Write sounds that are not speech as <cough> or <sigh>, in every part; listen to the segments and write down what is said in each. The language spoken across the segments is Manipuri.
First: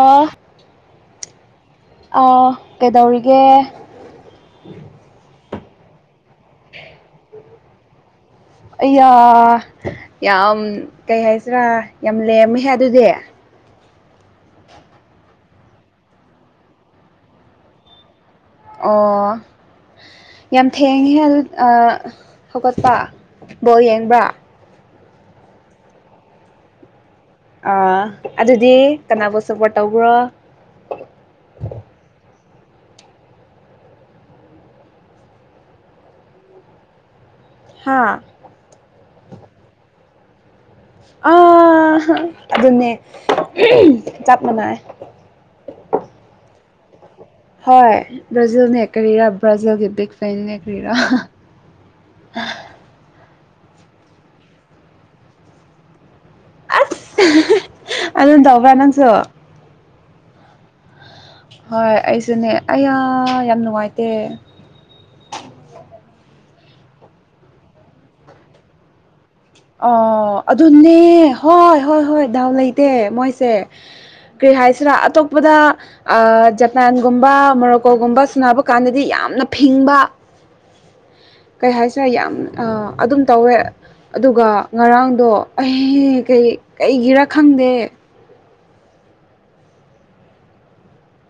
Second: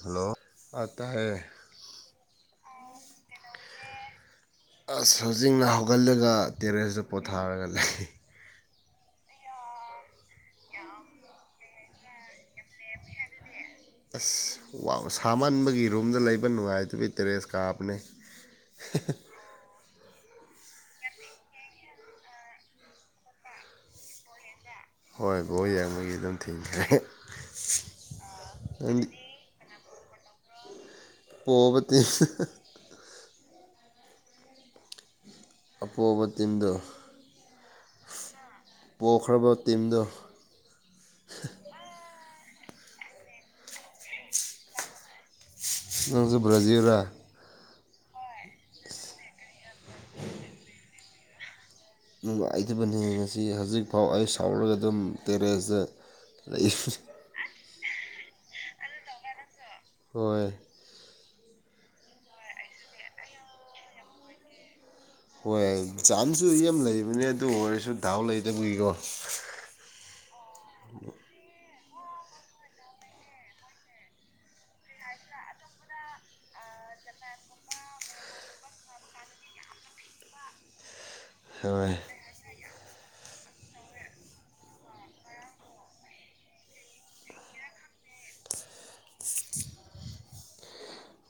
ꯍꯜꯂꯣ ꯑ ꯇꯥꯏꯌꯦ ꯑ ꯀꯩꯗꯧꯔꯤꯒꯦ ꯑꯁ ꯍꯧꯖꯤꯛꯅ ꯍꯧꯒꯠꯂꯒ ꯇꯦꯔꯦꯁꯇ ꯄꯣꯊꯥꯔꯒ ꯂꯩ ꯑꯩꯌꯥ ꯌꯥꯝ ꯀꯩ ꯍꯥꯏꯁꯤꯔꯥ ꯌꯥꯝ ꯂꯦꯝꯃꯦꯍꯦ ꯑꯗꯨꯗꯤ ꯑꯁ ꯋꯥ ꯁꯥꯃꯟꯕꯒꯤ ꯔꯨꯝꯗ ꯂꯩꯕ ꯅꯨꯡꯉꯥꯏꯇꯕꯩ ꯇꯦꯔꯦꯁ ꯀꯥꯕꯅꯦ ꯑꯣ ꯌꯥꯝ ꯊꯦꯡꯉꯦꯍꯦ ꯍꯧꯒꯠꯄ ꯕꯣꯜ ꯌꯦꯡꯕ꯭ꯔꯥ ꯍꯣꯏ ꯕꯣꯜ ꯌꯦꯡꯕꯒꯤ ꯑꯗꯨꯝ ꯊꯦꯡꯈ꯭ꯔꯦ ꯑꯥ ꯑꯗꯨꯗꯤ ꯀꯅꯥꯕꯨ ꯁꯞꯄꯣꯔꯠ ꯇꯧꯕ꯭ꯔꯣ ꯄꯣꯕ ꯇꯤꯝ ꯑꯄꯣꯕ ꯇꯤꯝꯗꯣ ꯍꯥꯥ ꯄꯣꯈ꯭ꯔꯕ ꯇꯤꯝꯗꯣ ꯑꯥ ꯑꯗꯨꯅꯦ ꯆꯞ ꯃꯥꯟꯅꯩ ꯅꯪꯁꯨ ꯕ꯭ꯔꯥꯖꯤꯜ ꯂ ꯍꯣꯏ ꯕ꯭ꯔꯥꯖꯤꯜꯅꯦ ꯀꯔꯤꯔꯥ ꯕ꯭ꯔꯥꯖꯤꯜꯒꯤ ꯕꯤꯛ ꯐꯦꯟꯅꯦ ꯀ꯭ꯔꯤꯔ ꯅꯨꯡꯉꯥꯏꯇꯕꯅꯤ ꯉꯁꯤ ꯍꯧꯖꯤꯛꯐꯥꯎ ꯑꯩ ꯁꯥꯎꯔꯒ ꯑꯗꯨꯝ ꯇꯦꯔꯦꯁꯇ ꯂꯩ ꯑꯗꯨ ꯇꯧꯕ꯭ꯔꯥ ꯅꯪꯁꯨ ꯍꯣꯏ ꯍꯣꯏ ꯑꯩꯁꯨꯅꯦ ꯑꯩꯌꯥ ꯌꯥꯝ ꯅꯨꯡꯉꯥꯏꯇꯦ ꯍꯣꯏ ꯆꯥꯟꯁꯨ ꯌꯥꯝ ꯂꯩꯕꯅꯦ ꯑꯗꯨ ꯑꯣꯏꯔꯁꯨ ꯗꯥꯥꯎ ꯂꯩꯇꯕꯒꯤꯀꯣ ꯑꯣ ꯑꯗꯨꯅꯦ ꯍꯣꯏ ꯍꯣꯏ ꯍꯣꯏ ꯗꯥꯎ ꯂꯩꯇꯦ ꯃꯣꯏꯁꯦ ꯀꯔꯤ ꯍꯥꯏꯁꯤꯔ ꯑꯇꯣꯞꯄꯗ ꯑ ꯖꯄꯥꯟꯒꯨꯝꯕ ꯃꯣꯔꯣꯀꯣꯒꯨꯝꯕ ꯁꯥꯟꯅꯕ ꯀꯥꯟꯗꯗꯤ ꯌꯥꯝ ꯌꯥꯝꯅ ꯐꯤꯡꯕ ꯀꯩ ꯍꯣꯏ ꯍꯥꯏꯁꯤꯔꯦ ꯌꯥꯝ ꯑꯗꯨꯝ ꯇꯧꯋꯦ ꯑꯗꯨꯒ ꯉꯔꯥꯡꯗꯣ ꯑꯩ ꯀꯩꯒꯤꯔꯥ ꯈꯪꯗꯦ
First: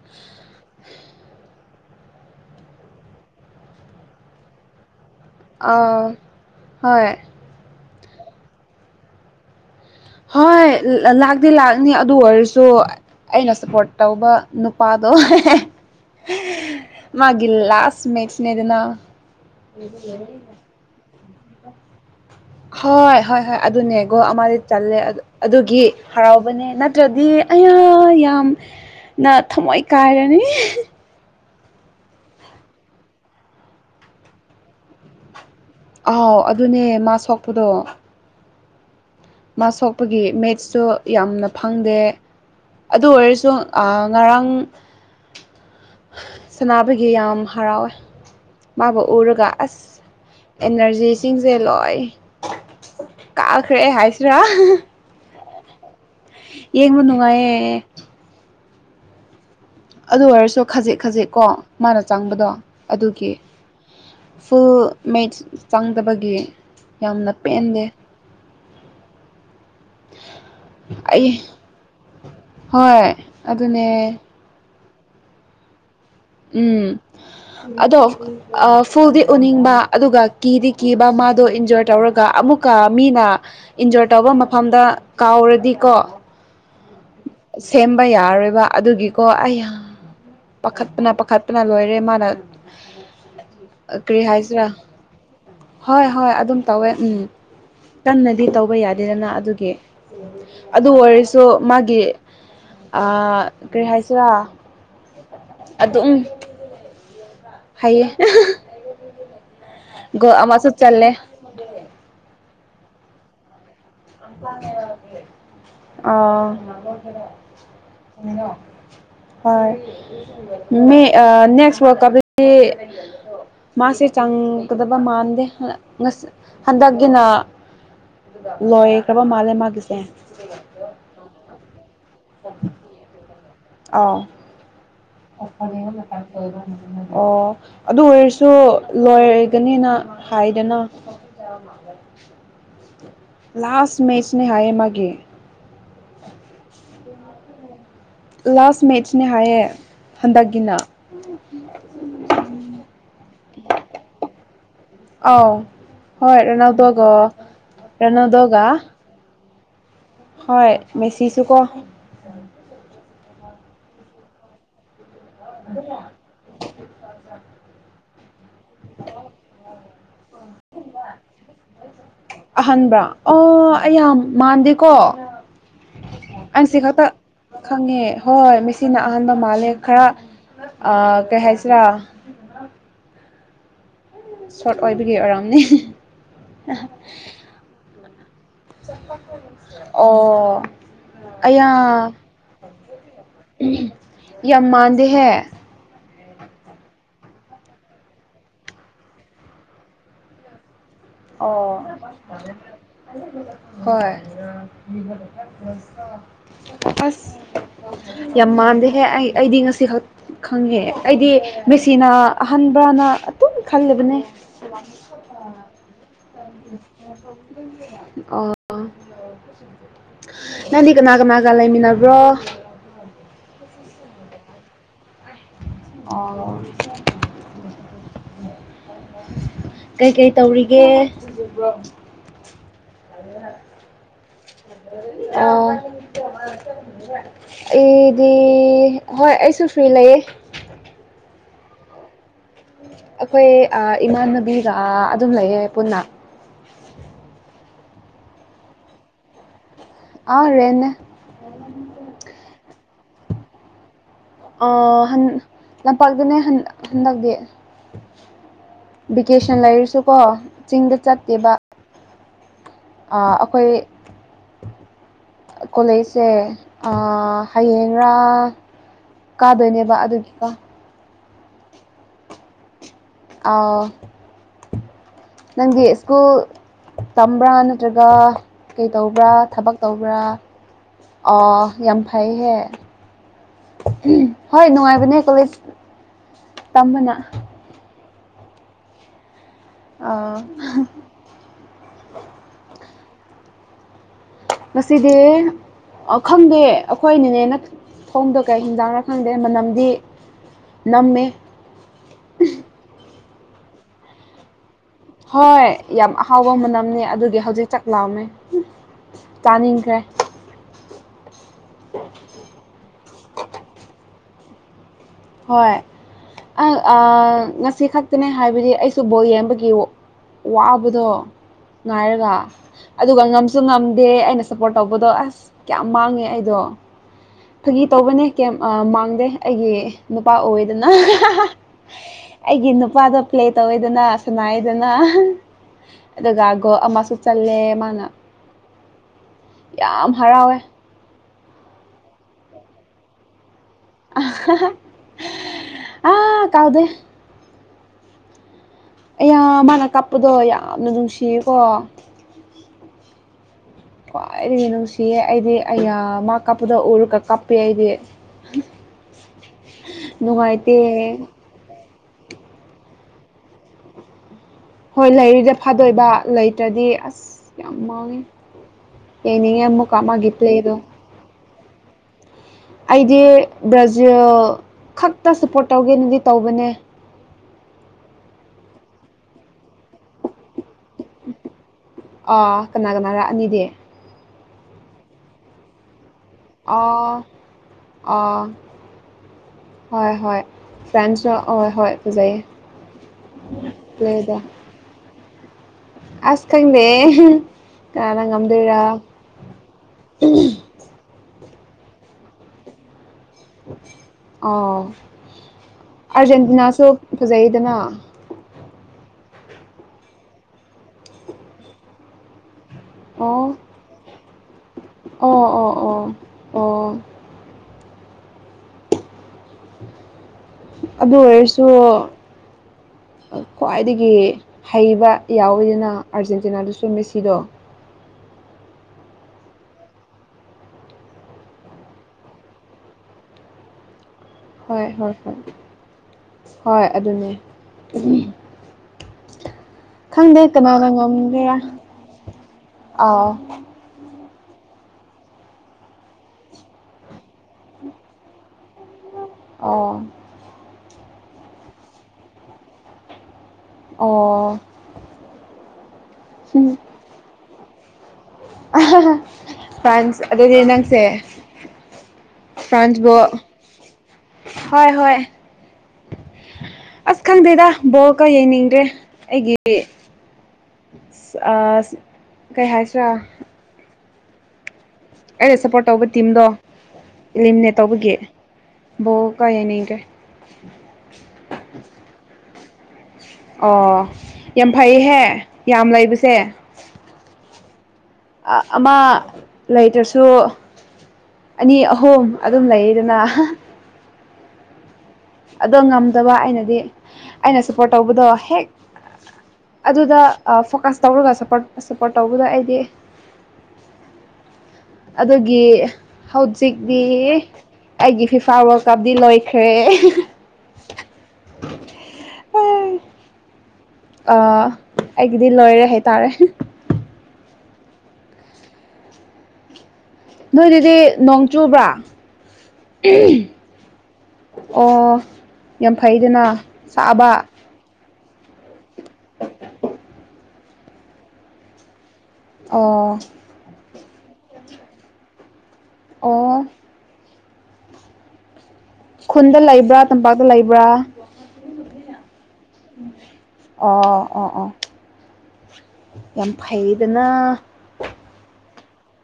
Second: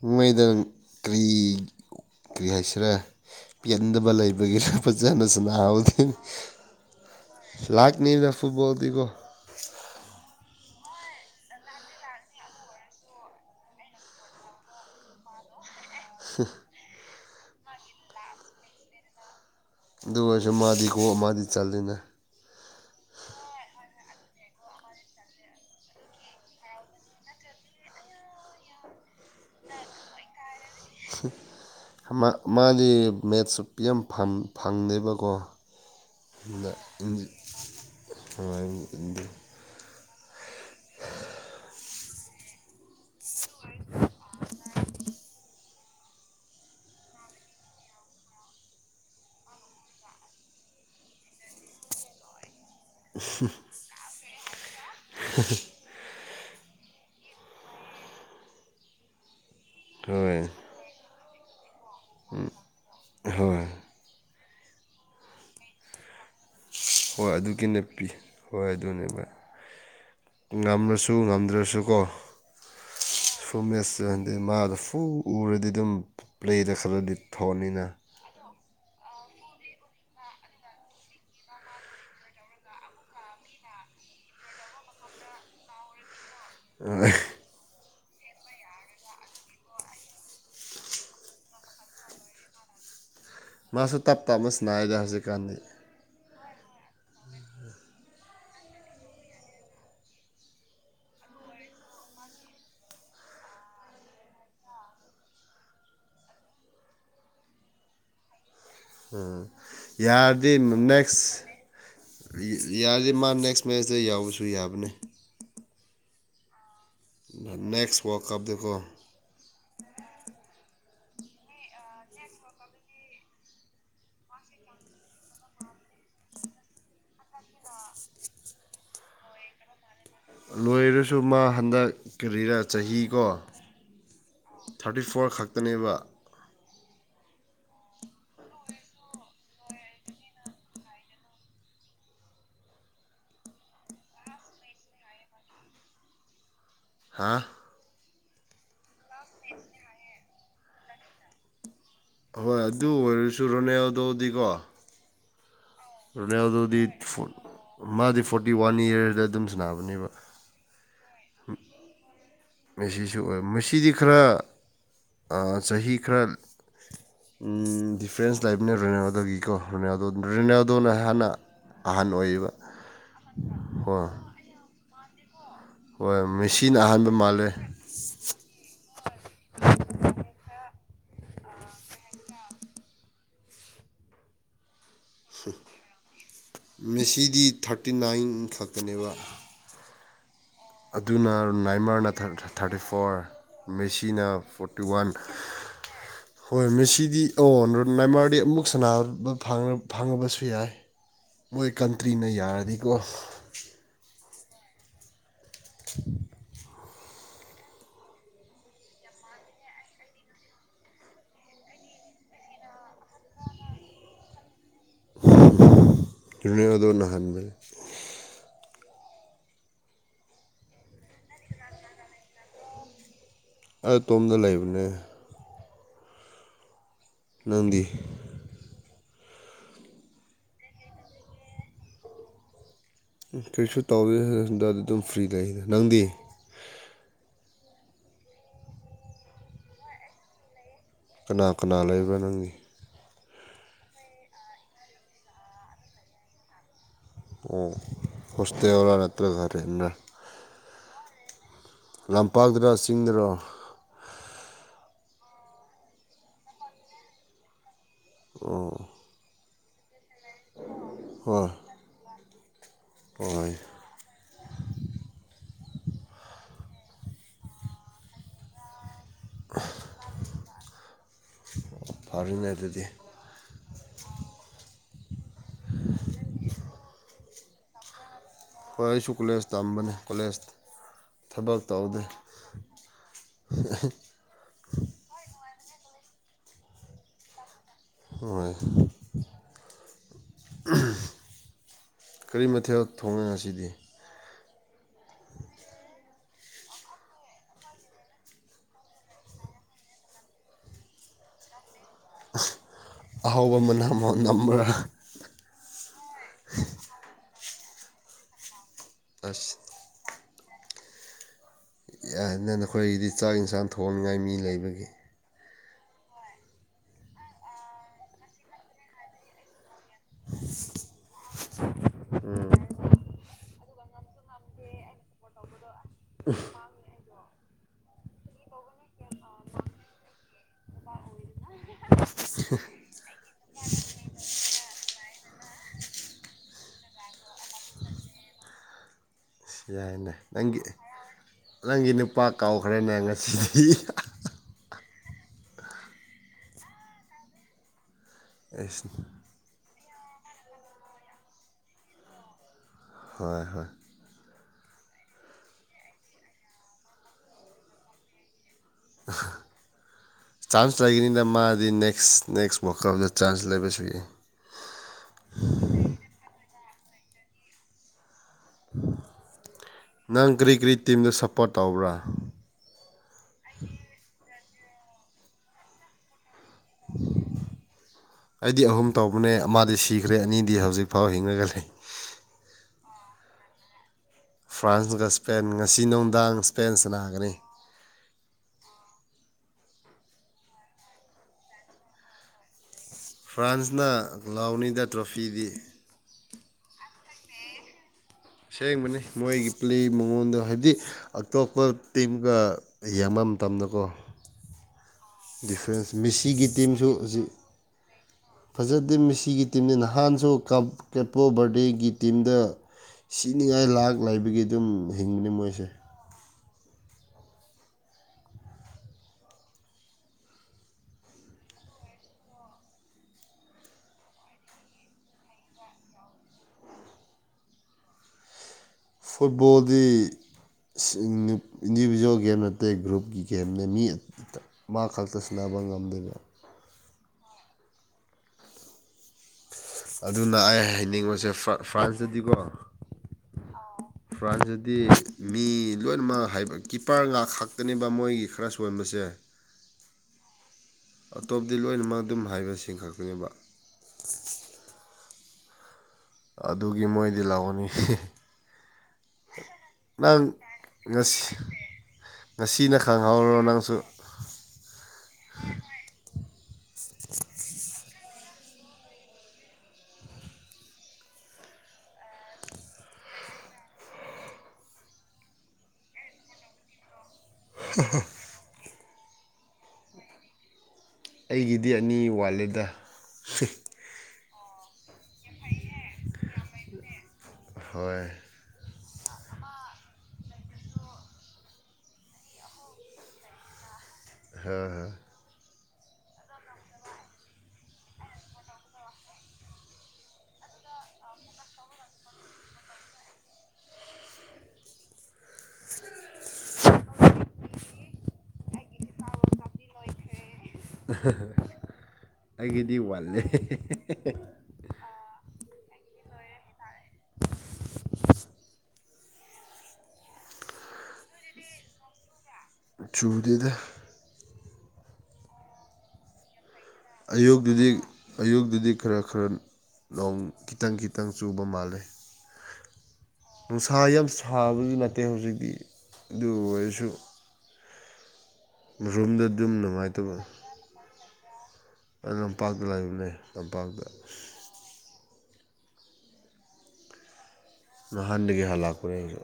ꯃꯃꯩꯗ ꯀꯔꯤ ꯀꯔꯤ ꯍꯥꯏꯁꯤꯔꯥ ꯄꯦꯟꯗꯕ ꯂꯩꯕꯒꯤꯔ ꯐꯖ ꯖꯅꯁꯨ ꯂꯥꯛꯍꯧꯗꯦ ꯑꯥ ꯍꯣꯏ ꯍꯣꯏ ꯅꯤꯗ ꯐꯨꯠꯕꯣꯜꯗꯤꯒꯣ ꯍꯣꯏ ꯂꯥꯛꯇꯤ ꯂꯥꯛꯅꯤ ꯑꯗꯨ ꯑꯣꯏꯔꯁꯨ ꯑꯩꯅ ꯁꯞꯄꯣꯔꯠ ꯇꯧꯕ ꯅꯨꯄꯥꯗꯣ ꯃꯥꯒꯤ ꯂꯥꯁ ꯃꯦꯠꯁꯅꯦꯗꯅꯥ ꯑꯗꯨ ꯑꯣꯏꯔꯁꯨ ꯃꯥꯗꯤ ꯀꯣ ꯃꯥꯗꯤ ꯆꯜꯂꯤꯅꯦ ꯍꯣꯏ ꯍꯣꯏ ꯍꯣꯏ ꯑꯗꯨꯅꯦ ꯒꯣꯜ ꯑꯃꯗꯤ ꯆꯜꯂꯦ ꯑꯗꯨꯒꯤ ꯍꯔꯥꯎꯕꯅꯦ ꯅꯠꯇ꯭ꯔꯗꯤ ꯑꯌꯥ ꯌꯥꯝꯅ ꯊꯃꯣꯏ ꯀꯥꯏꯔꯅꯤ ꯃꯥꯗꯤ ꯃꯦꯠꯁ ꯇꯤ ꯌꯥꯝ ꯐꯪꯗꯦꯕꯀꯣ ꯑꯥꯎ ꯑꯗꯨꯅ ꯑꯗꯨꯅꯦ ꯃꯥ ꯁꯣꯛꯄꯗꯣ ꯃꯥ ꯁꯣꯛꯄꯒꯤ ꯃꯦꯠꯁꯁꯨ ꯌꯥꯝꯅ ꯐꯪꯗꯦ ꯑꯗꯨ ꯑꯣꯏꯔꯁꯨ ꯑ ꯉꯔꯥꯡ ꯁꯅꯥꯅꯕꯒꯤ ꯌꯥꯝ ꯍꯔꯥꯎꯋꯦ ꯃꯥꯕꯨ ꯎꯔꯒ ꯑꯁ ꯑꯦꯅꯔꯖꯤꯁꯤꯡꯁꯦ ꯂꯣꯏ ꯀꯥꯈ꯭ꯔꯦ ꯍꯥꯏꯁꯤꯔꯥ ꯍꯥ ꯍꯥ ꯌꯦꯡꯕ ꯅꯨꯡꯉꯥꯏꯌꯦꯦ ꯑꯗꯨ ꯍꯣꯏ ꯑꯣꯏꯔꯁꯨ ꯈꯖꯤꯛ ꯈꯖꯤꯛꯀꯣ ꯃꯥꯅ ꯆꯪꯕꯗꯣ ꯑꯗꯨꯒꯤ ꯍꯣꯏ ꯐꯨꯜ ꯃꯦꯠꯁ ꯆꯪꯗꯕꯒꯤ ꯍꯣꯏ ꯌꯥꯝꯅ ꯑꯗꯨꯒꯤꯅꯦ ꯄꯦꯟꯗꯦ ꯍꯣꯏ ꯑꯗꯨꯅꯦ ꯚ ꯉꯝꯃꯁꯨ ꯑꯩ ꯉꯝꯗ꯭ꯔꯁꯨꯀꯣ ꯍꯣꯏ ꯑꯗꯨꯅꯦ ꯎꯕꯨ ꯎꯔꯗꯤ ꯑꯗꯨꯝ ꯄ꯭ꯂꯦꯗ ꯎꯝ ꯈꯔꯗꯤ ꯊꯣꯛꯑꯅꯤꯅ ꯑꯗꯣ ꯑ ꯐꯨꯜꯗꯤ ꯎꯅꯤꯡꯕ ꯑꯗꯨꯒ ꯀꯤꯗꯤ ꯀꯤꯕ ꯃꯥꯗꯣ ꯏꯟꯖꯣꯔ ꯇꯧꯔꯒ ꯑꯃꯨꯛꯀ ꯃꯤꯅ ꯏꯟꯖꯣꯔ ꯇꯧꯕ ꯇꯩꯕ ꯃꯐꯝꯗ ꯀꯥꯎꯔꯗꯤꯀꯣ ꯑ ꯁꯦꯝꯕ ꯌꯥꯔꯣꯏꯕ ꯑꯗꯨꯒꯤꯀꯣ ꯑꯩ ꯌꯥꯝ ꯄꯥꯈꯠ ꯅ ꯄꯥꯈꯠꯄꯅ ꯂꯣꯏꯔꯦ ꯃꯥꯅ ꯃꯥꯁꯨ ꯀꯔꯤ ꯇꯞ ꯇꯞꯅ ꯍꯥꯏꯁꯤꯔꯥ ꯁꯥꯟꯅꯩꯗ ꯍꯧꯖꯤꯛꯀꯥꯟꯗꯤ ꯍꯣꯏ ꯍꯣꯏ ꯑꯗꯨꯝ ꯇꯧꯋꯦ ꯎꯝ ꯀꯟꯅꯗꯤ ꯇꯧꯕ ꯌꯥꯗꯦꯗꯅ ꯑꯗꯨꯒꯤ ꯑꯗꯨ ꯑꯣꯏꯔꯁꯨ ꯃꯥꯒꯤ ꯀꯔꯤ ꯍꯥꯏꯁꯤꯔꯥ ꯑꯗꯨꯝ ꯍꯩꯌꯦ ꯒꯣꯜ ꯌꯥꯔꯗꯤ ꯑꯃꯁꯨ ꯆꯜꯂꯦ ꯅꯦꯛꯁ ꯌꯥꯔꯗꯤ ꯃꯥ ꯅꯦꯛꯁ ꯃꯦꯆ ꯁꯦ ꯌꯥꯎꯕꯁꯨ ꯌꯥꯕꯅꯦ ꯑ ꯅꯦꯛꯁ ꯋꯥꯔꯜ ꯀꯞꯇꯀꯣ ꯍꯣꯏ ꯃꯦ ꯑ ꯅꯦꯛꯁ ꯋꯥꯔꯜꯀꯞꯇꯗꯤ ꯃꯥꯁꯦ ꯆꯪꯒꯗꯕ ꯃꯥꯟꯗꯦ ꯍꯟꯗꯛꯀꯤꯅ ꯂꯣꯏꯈ꯭ꯔꯕ ꯃꯥꯜꯂꯦ ꯃꯥꯒꯤꯁꯦ ꯂꯣꯏꯔꯁꯨ ꯃꯥ ꯍꯟꯗꯛ ꯀꯔꯤꯔ ꯆꯍꯤꯀꯣ ꯑꯧ ꯊꯥꯔꯇꯤ ꯐꯣꯔ ꯈꯛꯇꯅꯦꯕ ꯑꯣ ꯑꯗꯨ ꯑꯣꯏꯔꯁꯨ ꯂꯣꯏꯔꯒꯅꯤꯅ ꯍꯥꯏꯗꯅ ꯂꯥꯁ ꯃꯦꯆꯅꯦ ꯍꯥꯏꯌꯦ ꯃꯥꯒꯤ <inaudible> ꯍꯥ ꯂꯥꯁ ꯃꯦꯠꯆꯅꯦ ꯍꯥꯏꯌꯦ ꯍꯟꯗꯛꯀꯤꯅ ꯍꯣꯏ ꯑꯗꯨ ꯑꯣꯏꯔꯁꯨ ꯔꯣꯅꯦꯜꯗꯣꯗꯤꯀꯣ ꯑꯥꯎ ꯑꯗꯨ ꯍꯣꯏ ꯑꯗꯨ ꯑꯗꯨꯗꯤ ꯔꯣꯅꯥꯜꯗꯣꯒ ꯃꯥꯗꯤ ꯐꯣꯔꯇꯤ ꯔꯣꯅꯥꯜꯗꯣꯒ ꯋꯥꯟ ꯏꯌꯥꯔꯗ ꯑꯗꯨꯝ ꯅꯥꯕꯅꯦꯕ ꯍꯣꯏ ꯃꯦꯁꯤꯁꯨ ꯀꯣ ꯃꯦꯁꯤꯁꯨ ꯑꯣꯏ ꯃꯁꯤꯗꯤ ꯈꯔ ꯆꯍꯤ ꯈꯔ ꯐ꯭ꯔꯦꯟꯁ ꯂꯥꯏꯞꯅꯦ ꯔꯦꯅꯥꯜꯗꯣꯒꯤꯀꯣ ꯔꯣꯅꯥꯜꯗꯣ ꯔꯦꯅꯥꯜꯗꯣꯅ ꯍꯥꯟꯅ ꯑꯍꯟ ꯑꯣꯏꯌꯦꯕ ꯑꯍꯟꯥꯟꯕ꯭ꯔꯥ ꯑꯣ ꯑꯩ ꯌꯥꯝ ꯃꯥꯟꯗꯦꯀꯣ ꯍ ꯑꯩꯁꯤ ꯈꯛꯇ ꯈꯪꯉꯦ ꯍꯣꯏ ꯍꯣꯏ ꯃꯤꯦꯁꯤꯅ ꯑꯍꯥꯟꯕ ꯃꯥꯜꯂꯦ ꯈꯔ ꯑ ꯀꯦꯁꯤꯔꯥ ꯁꯣꯔꯠ ꯑꯣꯏꯕꯒꯤ ꯑꯣꯏꯔꯝꯅꯤ ꯃꯦꯁꯤꯗꯤ ꯊꯥꯔꯇꯤ ꯅꯥꯏꯟ ꯈꯛꯇꯅꯦꯕ ꯑꯣ ꯑꯗꯨꯅ ꯑꯌꯥ ꯅꯥꯏꯃꯔꯅ ꯊꯥꯔꯇꯤ ꯐꯣꯔ ꯃꯦꯁꯤꯅ ꯌꯥꯝ ꯐꯣꯔꯇꯤ ꯋꯥꯟ ꯃꯥꯟꯗꯦꯍꯦ ꯍꯣꯏ ꯃꯁꯤꯗꯤ ꯑ ꯥꯏꯃꯥꯔꯗꯤ ꯑꯃꯨꯛ ꯁꯥꯟꯅꯕ ꯐꯥꯡꯉꯕꯁꯨ ꯌꯥꯏ ꯃꯣꯏ ꯑꯣ ꯀꯟꯇ꯭ꯔꯤꯅ ꯌꯥꯔꯗꯤꯀꯣ ꯍꯣꯏ ꯑꯁ ꯌꯥꯝ ꯃꯥꯟꯗꯦꯍꯦ ꯑꯩ ꯑꯩꯗꯤ ꯉꯁꯤ ꯈꯛ ꯈꯪꯉꯦꯍꯦ ꯑꯩꯗꯤ ꯃꯦꯆꯅꯥ ꯑꯍꯕ꯭ꯔꯥ ꯝ ꯈꯜꯂꯤꯕꯅꯦ ꯔꯣꯅꯥꯜꯗꯣꯅ ꯍꯟꯕꯅꯦ ꯑꯣ ꯅꯅꯤ ꯀꯧꯕ ꯅꯥꯒꯥ ꯃꯥꯒꯥ ꯂꯩ ꯃꯤꯅꯥꯕ꯭ꯔ ꯑꯩ ꯑꯇꯣꯝꯗ ꯂꯩꯕꯅꯦ ꯑꯣ ꯂꯪꯗꯤ ꯀꯩꯀꯩ ꯇꯧꯔꯤꯒꯦ ꯀꯔꯤꯁꯨ ꯇꯧꯗꯦ ꯍꯟꯗꯛꯇꯤ ꯑꯗꯨꯝ ꯐ꯭ꯔꯤ ꯑ ꯂꯩꯗ ꯅꯪꯗꯤ ꯑꯩꯗꯤ ꯍꯣꯏ ꯑꯩꯁꯨ ꯐ꯭ꯔꯤ ꯂꯩꯌꯦ ꯀꯅꯥ ꯀꯅꯥ ꯂꯩꯕ ꯅꯪꯒꯤ ꯑꯩꯈꯣꯏ ꯏꯃꯥꯟꯅꯕꯤꯒ ꯑꯗꯨꯝ ꯂꯩꯌꯦ ꯄꯨꯟꯅ ꯑꯣ ꯍꯣꯁꯇꯦꯜꯂꯥ ꯅꯠꯇ꯭ꯔꯒꯔꯦꯟꯅ ꯑꯔꯦꯟꯅ ꯂꯝꯄꯥꯛꯇꯔ ꯆꯤꯡꯗꯨꯔ ꯂꯝꯄꯥꯛꯇꯅꯦ ꯍꯟꯗꯛꯇꯤ ꯑ ꯚꯦꯀꯦꯁꯟ ꯂꯩꯔꯁꯨꯀꯣ ꯆꯤꯡꯗ ꯍꯣꯏ ꯆꯠꯇꯦꯕ ꯍꯣꯏ ꯑꯩꯈꯣꯏ ꯀꯣꯂꯦꯖꯁꯦ ꯍꯌꯦꯡꯔꯥ ꯀꯥꯗꯣꯏꯅꯦꯕ ꯑꯗꯨꯒꯤꯀ ꯐꯔꯅꯦ ꯑꯗꯨꯗꯤ ꯅꯪꯒꯤ ꯁ꯭ꯀꯨꯜ ꯇꯝꯕ꯭ꯔꯥ ꯅꯠꯇ꯭ꯔꯒ ꯀꯩ ꯍꯣꯏ ꯑꯩꯁꯨ ꯇꯧꯕ꯭ꯔꯥ ꯀꯣꯂꯦꯖ ꯊꯕꯛ ꯇꯝꯕꯅꯦ ꯇꯧꯕ꯭ꯔꯥ ꯀꯣꯂꯦꯖ ꯑꯣ ꯊꯕꯛ ꯌꯥꯝ ꯇꯧꯗꯦ ꯐꯩꯍꯦ ꯍꯣꯏ ꯅꯨꯡꯉꯥꯏꯕꯅꯦ ꯀꯂꯦꯖ ꯇꯝꯕꯅ ꯍ ꯑ ꯀꯔꯤ ꯃꯊꯦꯜ ꯊꯣꯡꯉꯦ ꯉꯁꯤꯗꯤ ꯉꯁꯤꯗꯤ ꯈꯪꯗꯦ ꯑꯩꯈꯣꯏꯅꯤꯅꯦꯅ ꯊꯣꯡꯗ ꯀꯩ ꯍꯤꯟꯖꯥꯡꯅ ꯈꯪꯗꯦ ꯃꯅꯝꯗꯤ ꯅꯃꯦ ꯑꯍꯥꯎꯕ ꯃꯅ ꯅꯝꯕ꯭ꯔꯥ ꯍꯣꯏ ꯌꯥꯝ ꯑꯍꯥꯎꯕ ꯃꯅꯝꯅꯦ ꯑꯗꯨꯒꯤ ꯍꯧꯖꯤꯛ ꯆꯥꯛ ꯂꯥꯎꯃꯦ ꯑꯁ ꯆꯥꯅꯤꯡꯈ꯭ꯔꯦ ꯌꯥ ꯅ ꯅꯈꯣꯏꯒꯤꯗꯤ ꯆꯥꯛ ꯏꯟꯁꯥꯡ ꯊꯣꯡꯅꯤꯉꯥꯏ ꯃꯤ ꯂꯩꯕꯒꯤ ꯍꯣꯏ ꯑ ꯉꯁꯤ ꯈꯛꯇꯅꯦ ꯍꯥꯏꯕꯗꯤ ꯑꯩꯁꯨ ꯕꯣꯜ ꯌꯦꯡꯕꯒꯤ ꯋꯥꯕꯗ ꯉꯥꯏꯔꯒ ꯑꯗꯨꯒ ꯉꯝꯁꯨ ꯉꯝꯗꯦ ꯑꯩꯅ ꯁꯞꯄꯣꯔꯠ ꯇꯧꯕꯗꯣ ꯑꯁ ꯀꯌꯥꯝ ꯃꯥꯡꯉꯦ ꯑꯩꯗꯣ ꯑꯣ ꯐꯥꯒꯤ ꯇꯧꯕꯅꯦ ꯀꯌꯥꯝ ꯃꯥꯡꯗꯦ ꯑꯩꯒꯤ ꯏꯄꯥ ꯑꯣꯏꯗꯅ ꯑꯩꯒꯤ ꯅꯨꯄꯥꯗꯣ ꯄ꯭ꯂꯦ ꯇꯧꯋꯦꯗꯅ ꯁꯅꯥꯏꯗꯅ ꯑꯗꯨꯒ ꯒꯣꯜ ꯑꯃꯁꯨ ꯆꯜꯂꯦ ꯃꯥꯅ ꯁꯤꯗ ꯌꯥꯝ ꯍꯥꯏꯅꯦ ꯍꯔꯥꯎꯋꯦ ꯅꯪꯒꯤ ꯅꯪꯒꯤ ꯅꯨꯄꯥ ꯀꯥꯎꯈ꯭ꯔꯦꯅꯦ ꯉꯁꯤꯗꯤ ꯑ ꯍꯥ ꯍꯥ ꯑꯥ ꯀꯥꯎꯗꯦ ꯑꯩꯏꯁ ꯑꯌꯥ ꯃꯥꯅ ꯀꯥꯞꯄꯗꯣ ꯌꯥꯝꯅ ꯅꯨꯡꯁꯤꯌꯦꯀꯣ ꯍꯣꯏ ꯍꯣꯏ ꯈ꯭ꯋꯥꯏꯗꯒꯤ ꯅꯨꯡꯁꯤꯌꯦ ꯑꯩꯗꯤ ꯑꯩꯌ ꯃꯥ ꯀꯞꯄꯗꯣ ꯎꯔꯒ ꯀꯞꯄꯦ ꯑꯩꯗꯤ ꯍꯍ ꯆꯥꯟꯁ ꯅꯨꯡꯉꯥꯏꯇꯦ ꯂꯒꯅꯤꯗ ꯃꯥꯗꯤ ꯅꯦꯛ ꯁ ꯅꯦꯛꯁ ꯋꯥꯜ ꯀꯞꯗ ꯆꯥꯟꯁ ꯂꯩꯕꯁꯨ ꯌꯥꯏ ꯇ꯭ꯔꯗꯤ ꯑꯁ ꯌꯥꯝ ꯃꯥꯎꯉꯦ ꯌꯦꯡꯅꯤꯡꯉꯦ ꯑꯃꯨꯛꯀ ꯃꯥꯒꯤ ꯄ꯭ꯂꯦꯗꯣ ꯄꯣꯔꯠ ꯇꯧꯕ꯭ꯔꯥ ꯑꯩꯗꯤ ꯕ꯭ꯔꯥꯖꯤꯜ ꯈꯛꯇ ꯁꯞꯄꯣꯔꯠ ꯇꯧꯒꯦꯅꯗꯤ ꯇꯧꯕꯅꯦ ꯑꯩꯗꯤ ꯑꯍꯨꯝ ꯇꯧꯕꯅꯦ ꯑꯃꯥꯗꯤ ꯁꯤꯈ꯭ꯔꯦ ꯑꯅꯤꯗꯤ ꯍꯧꯖꯤꯛ ꯐꯥꯎ ꯍꯤꯡꯔꯒ ꯂꯩ ꯑꯥ ꯀꯅꯥ ꯀꯅꯥꯔ ꯑꯅꯤꯗꯤ ꯐ꯭ꯔꯥꯟꯁꯒ ꯏꯁꯄꯦꯟ ꯉꯁꯤ ꯅꯨ ꯑꯣ ꯑꯣ ꯍꯣꯏ ꯍꯣꯏ ꯐ꯭ꯔꯦꯟꯁꯨ ꯑꯣ ꯍꯣꯏ ꯐꯖꯩꯌꯦ ꯐ꯭ꯔꯥꯟꯁꯅ ꯄ꯭ꯂꯦꯗ ꯂꯥꯎꯅꯤꯗ ꯇ꯭ꯔꯣꯐꯤꯗꯤ ꯑꯁ ꯈꯪꯗꯦ ꯍꯍ ꯁꯦꯡꯕꯅꯤ ꯃꯣꯏꯒꯤ ꯄ꯭ꯂꯦ ꯃꯉꯣꯟꯗ ꯍꯥꯏꯕꯗꯤ ꯑꯇꯣꯞꯄ ꯇꯤꯝꯒ ꯌꯦꯡꯕ ꯃꯇꯝꯗꯀꯣ ꯑꯣ ꯗꯤꯐ꯭ꯔꯦꯟꯁ ꯃꯤꯁꯤꯒꯤ ꯇꯤꯝꯁꯨ ꯑꯥꯔꯖꯦꯟꯇꯤꯅꯥꯁꯨ ꯍꯧꯖꯤꯛ ꯐꯖꯩꯗꯅ ꯐꯖꯗꯦ ꯃꯤꯁꯤꯒꯤ ꯇꯤꯝꯅ ꯅꯍꯥꯟꯁꯨ ꯀꯞ ꯀꯦꯄꯣ ꯕꯔꯗꯦꯒꯤ ꯇꯤꯝꯗ ꯑꯣ ꯁꯤꯅꯤꯡꯉꯥꯏ ꯂꯥꯛ ꯂꯩꯕꯒꯤ ꯑꯗꯨꯝ ꯍꯤꯡꯕꯅꯤ ꯑꯣ ꯃꯣꯏꯁꯦ ꯑꯣ ꯑꯣ ꯑꯣ ꯑꯗꯨ ꯑꯣꯏꯔꯁꯨ ꯈ꯭ꯋꯥꯏꯗꯒꯤ ꯍꯩꯕ ꯌꯥꯎꯋꯤꯗꯅ ꯑꯥꯔꯖꯦꯟꯇꯤꯅꯥꯗꯨꯁꯨ ꯃꯦꯁꯤꯗꯣ ꯐꯨꯠꯕꯣꯜꯗꯤ ꯏꯟꯗꯤꯚꯖꯨꯋꯦꯜ ꯒꯦꯝ ꯅꯠꯇꯦ ꯒ꯭ꯔꯨꯞꯀꯤ ꯒꯦꯝꯅꯦ ꯃꯤ ꯃꯥ ꯍꯣꯏ ꯍꯣꯏ ꯈꯛꯇ ꯍꯣꯏ ꯁꯟꯅꯕ ꯉꯝꯗꯦꯕ ꯍꯣꯏ ꯑꯗꯨꯅꯦ ꯎꯝ ꯑꯗꯨꯅ ꯑꯩ ꯍꯥꯏꯅꯤꯡꯕꯁꯦ ꯐ꯭ꯔꯥ ꯉꯝꯒꯦꯔꯥ ꯐ꯭ꯔꯥꯟꯁꯇꯗꯤꯀꯣ ꯑꯥꯎ ꯐ꯭ꯔꯥꯟꯁꯇꯗꯤ ꯃꯤ ꯂꯣꯏꯅꯃꯛ ꯍꯥꯏꯕ ꯀꯤꯞꯄꯔ ꯉꯍꯥꯛ ꯈꯥꯛꯇꯅꯦꯕ ꯃꯣꯏꯒꯤ ꯈꯔ ꯁꯣꯟꯕꯁꯦ ꯑꯣ ꯑꯇꯣꯞꯗꯤ ꯂꯣꯏꯅꯃꯛ ꯑꯗꯨꯝ ꯍꯥꯏꯕꯁꯤꯡ ꯈꯛꯇꯅꯦꯕ ꯑꯣ ꯑꯗꯨꯒꯤ ꯃꯣꯏꯗꯤ ꯂꯥꯛꯑꯣꯅꯤ ꯍ ꯍ ꯑ ꯍ ꯍ ꯐ꯭ꯔꯥꯟꯁ ꯑꯗꯨꯗꯤ ꯅꯪꯁꯦ ꯉꯁꯤ ꯉꯁꯤꯅ ꯐ꯭ꯔꯥꯟꯁꯕꯣ ꯈꯪꯍꯧꯔꯣ ꯅꯪꯁꯨ ꯍꯣꯏ ꯍꯣꯏ ꯕꯣꯜ ꯀ ꯌꯦꯡꯅꯤꯡꯗ꯭ꯔꯦ ꯑꯩꯒꯤ ꯁꯤ ꯑꯁ ꯀꯩ ꯍꯥꯏꯁꯤꯔꯥ ꯑꯩꯅ ꯁꯞꯄꯣꯔꯠ ꯇꯧꯕ ꯇꯤꯝꯗꯣ ꯏꯂꯤꯃꯤꯅꯦꯠ ꯇꯧꯕꯒꯤ ꯕꯣꯜ ꯀ ꯌꯦꯡꯅꯤꯡꯗ꯭ꯔꯦ ꯑꯩꯒꯤꯗꯤ ꯑꯅꯤ ꯋꯥꯠꯂꯤꯗ ꯑꯣ ꯌꯥꯝ ꯐꯩꯍꯦ ꯌꯥꯝ ꯂꯩꯕꯁꯦ ꯍꯣꯏ ꯑꯥ ꯑꯃ ꯂꯩꯇ꯭ꯔꯁꯨ ꯑꯅꯤ ꯑꯍꯨꯝ ꯑꯗꯨꯝ ꯂꯩꯗꯅ ꯑꯍꯍ ꯍ ꯍꯥꯥ ꯍꯥ ꯑꯗꯣ ꯉꯝꯗꯕ ꯑꯩꯅꯗꯤ ꯑꯩꯅ ꯁꯞꯄꯣꯔꯠ ꯇꯧꯕꯗꯣ ꯍꯦꯛ ꯑꯗꯨꯗ ꯐꯣꯀꯁ ꯇꯧꯔꯒ ꯁꯄꯣꯔꯠ ꯁꯞꯄꯣꯔꯠ ꯇꯧꯕꯗ ꯑꯩꯗꯤ <inaudible> ꯑꯗꯨꯒꯤ ꯍꯧꯖꯤꯛꯇꯤ ꯑꯩꯒꯤ ꯐꯤꯐꯥ ꯋꯥꯔꯜ ꯀꯞꯗꯤ ꯂꯣꯏ ꯍ ꯑꯩꯒꯤꯗꯤ ꯋꯥꯠꯂꯦ ꯑ ꯑꯩꯒꯤꯗꯤ ꯂꯣꯏꯔꯦ ꯍꯥꯏꯇꯥꯔꯦ ꯅꯣꯏꯗꯨꯗꯤ ꯅꯣꯡ ꯆꯨꯕ꯭ꯔꯥ ꯆꯨꯗꯤꯗ ꯑꯣ ꯌꯥꯝ ꯐꯩꯗꯅ ꯁꯥꯕ ꯑꯌꯨꯛꯇꯛꯇꯨꯗꯤ ꯑꯌꯨꯛ ꯑꯗꯨꯗꯤ ꯈꯔ ꯈꯔ ꯅ ꯈꯤꯇꯪ ꯈꯤꯇꯪ ꯆꯨꯕ ꯃꯥꯜꯂꯦ ꯑꯣ ꯅꯨꯡꯁꯥ ꯌꯥꯝ ꯁꯥꯕꯁꯨ ꯅꯠꯇꯦ ꯍꯧꯖꯤꯛꯇꯤ ꯑꯗꯨ ꯑꯣ ꯑꯣꯏꯔꯁꯨ ꯔꯨꯝꯗ ꯑꯗꯨꯝ ꯈꯨꯟꯗ ꯂꯩꯕ꯭ꯔꯥ ꯇꯝꯄꯥꯛꯇ ꯂꯩꯕ꯭ꯔꯥ ꯑ ꯂꯝꯄꯥꯛꯇ ꯂꯩꯥꯛꯕꯅꯦ ꯂꯝꯄꯥꯛꯇ ꯑꯣ ꯑꯣ ꯑꯣ ꯌꯥꯝ ꯐꯩꯗꯅ ꯀꯔꯦꯁꯨ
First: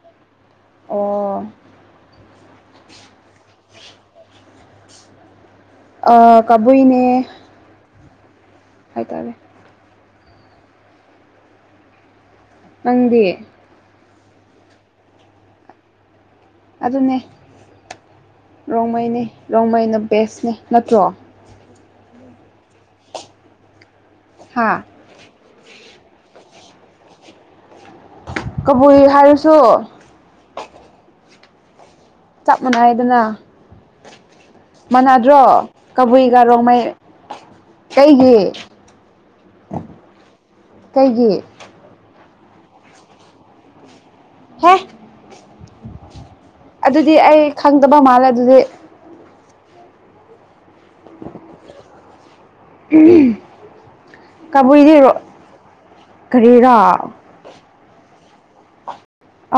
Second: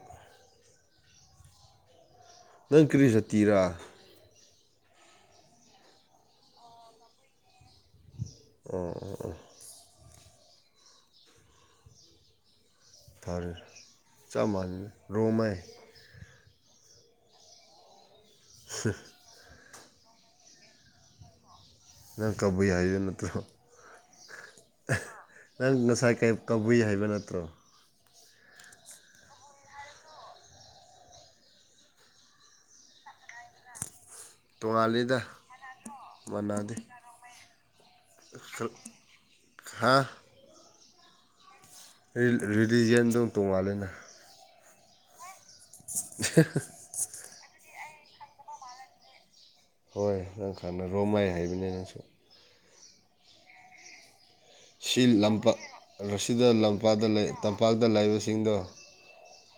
ꯑꯣ ꯅꯪ ꯀ꯭ꯔꯤ ꯁꯇꯤꯔꯥ ꯑ ꯀꯕꯨꯏꯅꯦ ꯑ ꯍꯥꯏꯇꯥꯔꯦ ꯅꯪꯗꯦ ꯆꯃꯜ ꯔꯣꯃꯦ ꯑꯗꯨꯅꯦ ꯔꯣꯡꯃꯩꯅꯤ ꯔꯣꯡꯃꯩꯅ ꯕꯦꯁꯅꯦ ꯅꯠꯇ꯭ꯔꯣ ꯅꯪ ꯀꯕꯨ ꯍꯥꯏꯗ ꯅꯠꯇ꯭ꯔꯣ ꯍꯥ ꯅꯪ ꯉꯁꯥꯏ ꯀꯩ ꯀ ꯍꯥꯏꯕ ꯅꯠꯇ꯭ꯔꯣ ꯀꯕꯨꯏ ꯍꯥꯏꯔꯁꯨ ꯆꯞ ꯃꯥꯟꯅꯏꯗꯅ ꯇꯣꯡꯉꯥꯜꯂꯤꯗ ꯃꯅꯥꯗ꯭ꯔꯣ ꯀꯕꯨꯏꯒꯔꯣꯡꯃꯩ ꯈꯥ ꯀꯩꯒꯤ ꯔꯤꯂꯤꯖꯟꯗꯣꯝ ꯇꯣꯡꯉꯥꯂꯦꯅ ꯍꯦ ꯑꯗꯨꯗꯤ ꯑꯩ ꯈꯪꯗꯕ ꯃꯥꯜꯂꯦ ꯑꯗꯨꯗꯤ ꯍꯣꯏ ꯅꯪ ꯈꯪꯅꯔꯣ ꯃꯥꯏ ꯍꯥꯏꯕꯅꯦ ꯅꯪꯁꯨ ꯎꯝ ꯁꯤ ꯂꯝꯄꯥꯛ ꯑꯁꯤꯗ ꯀꯔꯤꯔꯥ ꯂꯝꯄꯥꯛꯇ ꯇꯝꯄꯥꯛꯇ ꯂꯩꯕꯁꯤꯡꯗꯣ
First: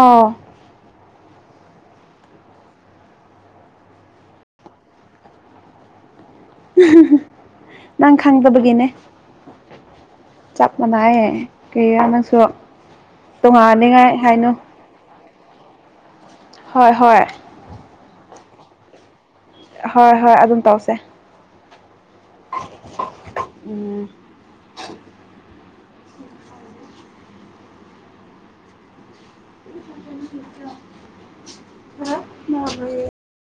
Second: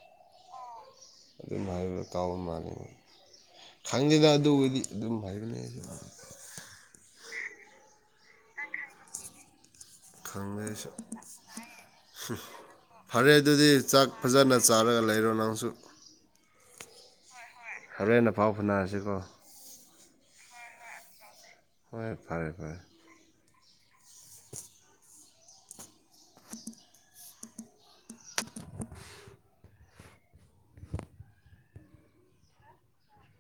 ꯑꯥ ꯑꯗꯨꯝ ꯍꯥꯏꯕꯗ ꯇꯥꯎꯕ ꯃꯥꯜꯂꯤ ꯈꯪꯗꯦꯗ ꯑꯗꯨꯕꯨꯗꯤ ꯑꯗꯨꯝ ꯍꯥꯏꯕꯅꯤ ꯅꯪ ꯈꯪꯗꯕꯒꯤꯅꯦ ꯈꯪꯗꯦ ꯆꯞ ꯑꯩꯁꯨ ꯃꯅꯥꯏꯌꯦ ꯀ ꯐꯔꯦ ꯑꯗꯨꯗꯤ ꯆꯥꯛ ꯍꯥꯏꯅꯨ ꯐꯖꯅ ꯆꯥꯔꯒ ꯂꯩꯔꯣ ꯅꯪꯁꯨ ꯍꯣꯏ ꯍꯣꯏ ꯍꯣꯔꯦꯟꯦꯟꯅ ꯐꯥꯎ ꯐꯅꯔꯁꯤꯀꯣ ꯍꯣꯏ ꯍꯣꯏ ꯑꯗꯨꯝ ꯇꯧꯁꯦ ꯍꯣꯏ ꯐꯔꯦ ꯐꯔꯦ ꯎꯝ <unintelligible>